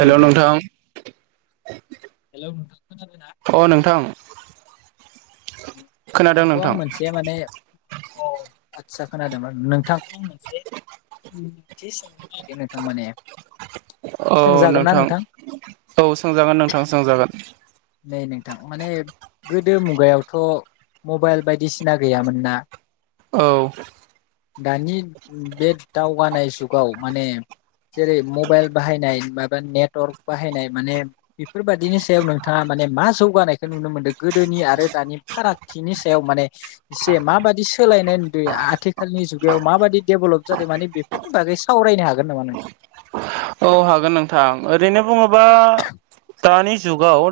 Hello नोंथां hello नोंथां खोनादोंना? अ नोंथां खोनादों नोंथांखौ आं नोंथां मोनसे माने औ आदसा खोनादोंमोन नोंथांखौ आं मोनसेथि सोंथि नागिरदों नोंथां माने औ सोंजागोन ना नोंथां औ सोंजागोन नोंथां सोंजागोन नै नोंथां माने गोदो मुगायावथ' मबाइल बायदिसिना गैयामोन ना औ दानि बे दावगानाय जुगाव माने जेरै मबाइल बाहायनाय माबा नेटवर्क बाहायनाय माने बेफोरबादिनि सायाव नों थाङा माने मा जौगानायखौ नुनो मोनदों गोदोनि आरो दानि फारागथिनि सायाव माने एसे माबादि सोलायनाय नुदों आथिखालनि जुगायाव माबादि डेभेलप जादों माने बेफोरनि बागै सावरायनो हागोन नामा नोंथां। औ हागोन नोंथां ओरैनो बुङोबा दानि जुगाव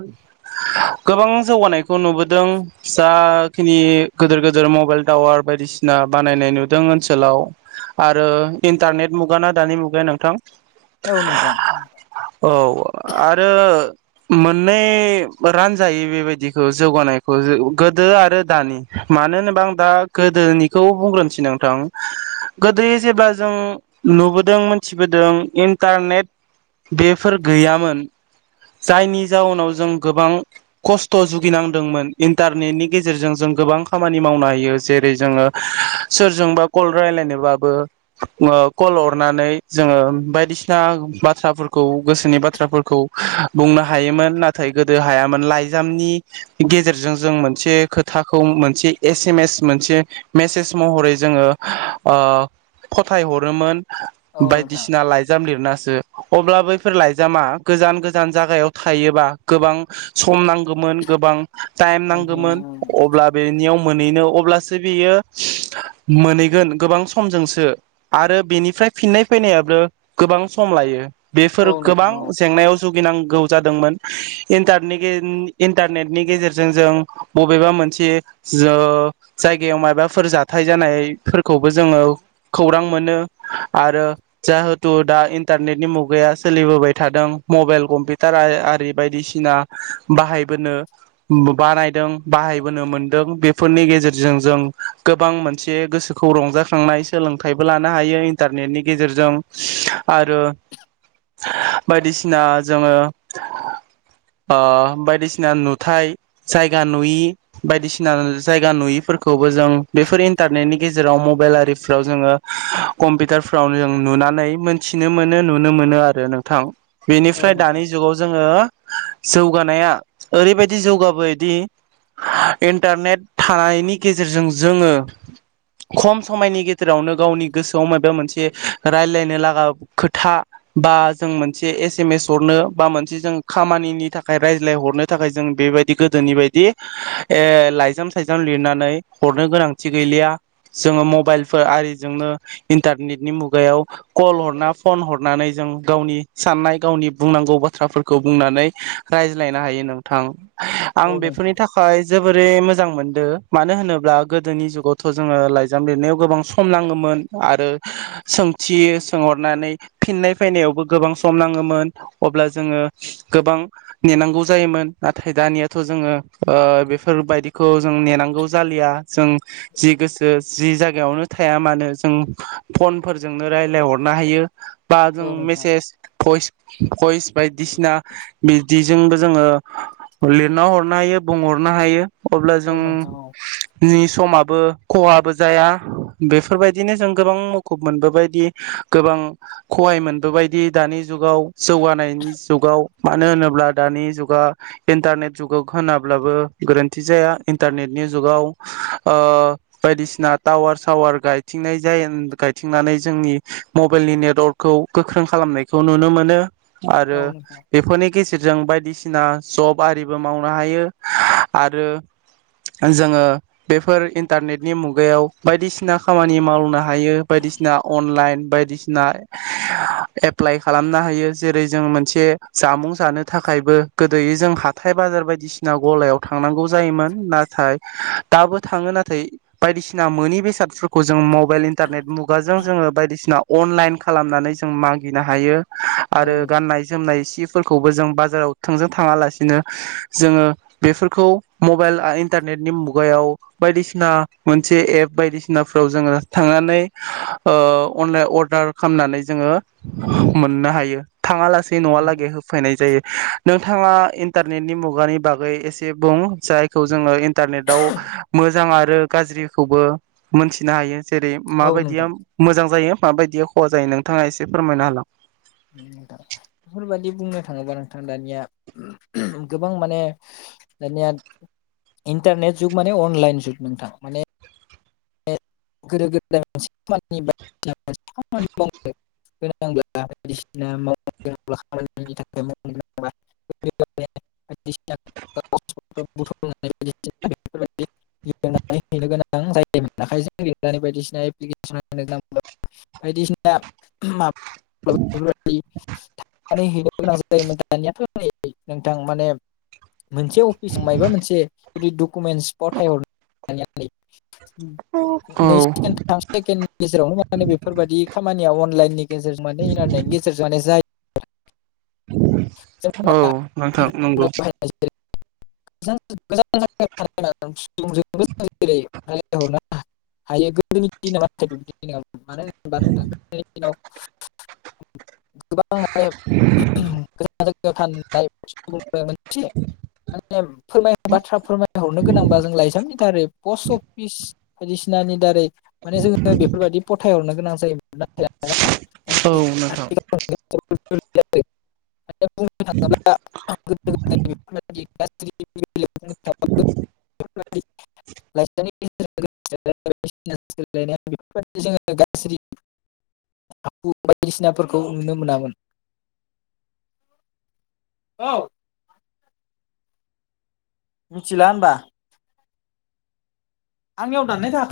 गोबां जौगानायखौ नुबोदों जाखिनि गोदोर-गोदोर मबाइल टावार बायदिसिना बानायनाय नुदों ओनसोलाव आरो इन्टारनेट मुगाना दानि मुगाया नोंथां औ नोंथां औ आरो मोननै रानजायै बेबायदिखौ जौगानायखौ गोदो आरो दानि मानो होनोबा आं दा गोदोनिखौ बुंग्रोनोसै नोंथां गोदो जेब्ला जों नुबोदों मोनथिबोदों इन्टारनेट बेफोर गैयामोन जायनि जाउनाव जों गोबां खस्थ' जुगिनांदोंमोन इन्टारनेटनि गेजेरजों जों गोबां खामानि मावनो हायो जेरै जोंङो सोरजोंबा कल रायलायनोबाबो कल हरनानै जोङो बायदिसि ना बाथ्राफोरखौ गोसोनि बाथ्राफोरखौ बुंनो हायोमोन नाथाय गोदो हायामोन लाइजामनि गेजेरजों जों मोनसे खोथाखौ मोनसे एसमेस मोनसे मेसेज महरै जोंङो फाथायहरोमोन औ नोंथां बायदिसिना लाय लिरनासो अब्ला बैफोर लाइजामा गोजान-गोजान जागायाव थायोबा गोबां सम नांगौमोन गोबां टाइम नांगोमोन मोनहैनो अब्ला बेनियाव मोनहैनो अब्लासो बियो मोनहैगोन गोबां समजोंसो आरो बेनिफ्राय फिननाय फैनायाबो गोबां सम लायो बेफोर औ नोंथां गोबां औ जेंनायाव जुग गिनांगौ जादोंमोन इन्टारनेट-इन्टारनेटनि गेजेरजों जों बबेबा मोनसे जो जायगायाव माबाफोर जाथाय जानायफोरखौबो जोंङो खौरां मोनो आरो जा थ' दा इन्टारनेटनि मुगाया सोलिबोबाय थादों मबाइल कम्पिउटार आरि बायदिसिना बाहायबोनो बानायदों बाहायबोनो मोनदों बेफोरनि गेजेरजों जों गोबां मोनसे गोसोखौ रंजाखांनाय सोलोंथायबो लानो हायो इन्टारनेटनि गेजेरजों आरो बायदिसिना जोंङो ओ बायदिसिना नुथाय जायगा नुयि बायदिसिना जायगा नुयिफोरखौबो जों बेफोर इन्टारनेटनि गेजेराव मबाइल आरिफोराव जोंङो कमपिउटाराव नुना य मोनथिनो मोनो नुनो मोनो आरो नोंथां औ बेनिफ्राय नोंथां दानि जुगाव जोंङो जौगानाया ओरैबायदि जौगाबोायदि इन्टारनेट थानायनि गेजेरजों जोंङो खम समायनि गेजेरावनो गावनि गोसोआव माबा मोनसे रायलायनो लागा खोथा बा जों मोनसे एसमेस हरनो बा मोनसे जों खामानिनि थाखाय रायजलाय हरनो थाखाय जों बेबायदि गोदोनि बायदि लायजाम सायजाम लिरनानै हरनो गोनांथि गैलिया जोंङो मबाइलफोर आरिजोंनो इन्टारनेटनि मुगायाव कल हरना फन हरनानै जों गावनि साननाय गावनि बुंनांगौ बाथ्राफोरखौ बुंनानै रायज्लायनो हायो नोंथां आं औ बेफोरनि नोंथां थाखाय जोबोरै मो जां मोनदों मानो होनोब्ला गोदोनि जुगावथ' जोंङो लाइजाम लिरनायाव गोबां सम नाङोमोन आरो सों थि सोंहरनानै फिननाय फैनायावबो गोबां सम नाङोमोन अब्ला जोंङो गोबां नेनांगौ जायोमोन नाथाय दानियाथ' जोंङो बेफोरबायदिखौ जों नेनांगौ जालिया जों जि गोसो जि जायगायावनो थाया मानो जों फनफोर जोंनो रायज्लायहरनो हायो। बा जों औ नोंथां मेसेज भइस भइस बायदिसिना बिदिजोंबो जोङो लिरना हरनो हायो बुंहरनो हायो। अब्ला जों औ नोंथां औ [inaudible] समाबो खहाबो जाया बेफोरबायदिनो जों गोबां मोखौ मोनबोबायायदि गोबां खहाय मोनबोबायायदि दानि जुगाव जौगानायनि जुगाव मानो होनोब्ला दानि जुगा इन्टारनेट जुगाव होनाब्लाबो गोरोन्थि जाया इन्टारनेटनि जुगाव ओ बायदिसिना टावार सावार गायथिंनाय जायो मिथिंनानै जोंनि मबाइलनि नेटवर्कखौ गोख्रों खालामनायखौ नुनो मोनो। आरो औ नोंथां बेफोरनि गेजेरजों बायदिसिना ना जब आरिबो मावनो हायो आरो जोङो बेफोर इन्टारनेटनि मुगायाव बायदिसिना खामानि मावनो हायो। बायदिसिना अनलाइन बायदिसिना एप्लाइ खालामनो हायो। जेरै जों मोनसे जामुं जानो थाखायबो गोदोै जों हाथाय बाजार बायदिसिना गलायाव थांनांगौ जायोमोन नाथाय दाबो थाङो नाथाय बायदिसिना मोनि बेसाद फोरखौ जों मबाइल इन्टारनेट खुगाजों जोङो बायदिसिना अनलाइन खालामनानै जों मागिनो हायो। आरो औ नोंथां गाननाय जोमनाय इसे फोरखौबो जों बाजाराव थोंजों थाङालासिनो जोङो बेफोरखौ मबाइल इन्टारनेटनि मुगायाव बायदिसिना मोनसे एप बायदिसिनाफ्राव जोङो थांनानै अनलाइन अर्डार खालामनानै जोङो मोननो हायो। थाङा लासेै औ नोंथां न'वालागै होफैनाय जायो। नों नोंथाङा इन्टारनेटनि मुगानि बागै एसे बुं जायखौ जोङो इन्टारनेटाव मोजां आरो गाज्रिखौबो मोनथिनो हायो। जेरै औ माबायदि? नोंथां बिदिया मोजां जायो। माबायदिया खहा जायो नोंथाङा एसे फोरमायनो होलां। [inaudible] थां बेफोरबायादि बुंनो थाङोबा नोंथां दानिया गोबां माने दानिया इन्टारनेट जुग माने अनलाइन जुग नोंथां माने गोदो गोदाय [inaudible] [unintelligible] [unintelligible] बायदिसिना एप्लिकेसन [inaudible] बायदिसिना मा [unintelligible] थांनानै हैनो गोनां जायोमोन दानियाथ नै नोंथां माने मोनसे अफिसाव मायबा मोनसे जुदि डकुमेन्टस फथायहर [inaudible] नै औ नै सेकेन थाम सेकेणडनि गेजेरावनो माने बेफोरबायदि खाम खामानिया अनलाइननि गेजेरजों माने इन्टारनेटनि गेजेरजों माने जायो। औ नोंथां नंगौ। [unintelligible] मानो होनबा नोंथांनि दिनाव [unintelligible] [unintelligible] [unintelligible] मोनसे माने फोरमाय बाथ्रा फोरमायहरनो गोनांबा जों लायजामनि दारै पस्ट अफिस बायदिसिनानि दारै माने जोङो बेफोरबायदि फथायहरनो गोनां जायोमोन नाथाय औ नोंथां। [unintelligible] [unintelligible] [unintelligible] औ। मिथिला होनबा। आंनियाव दाननाय थाखो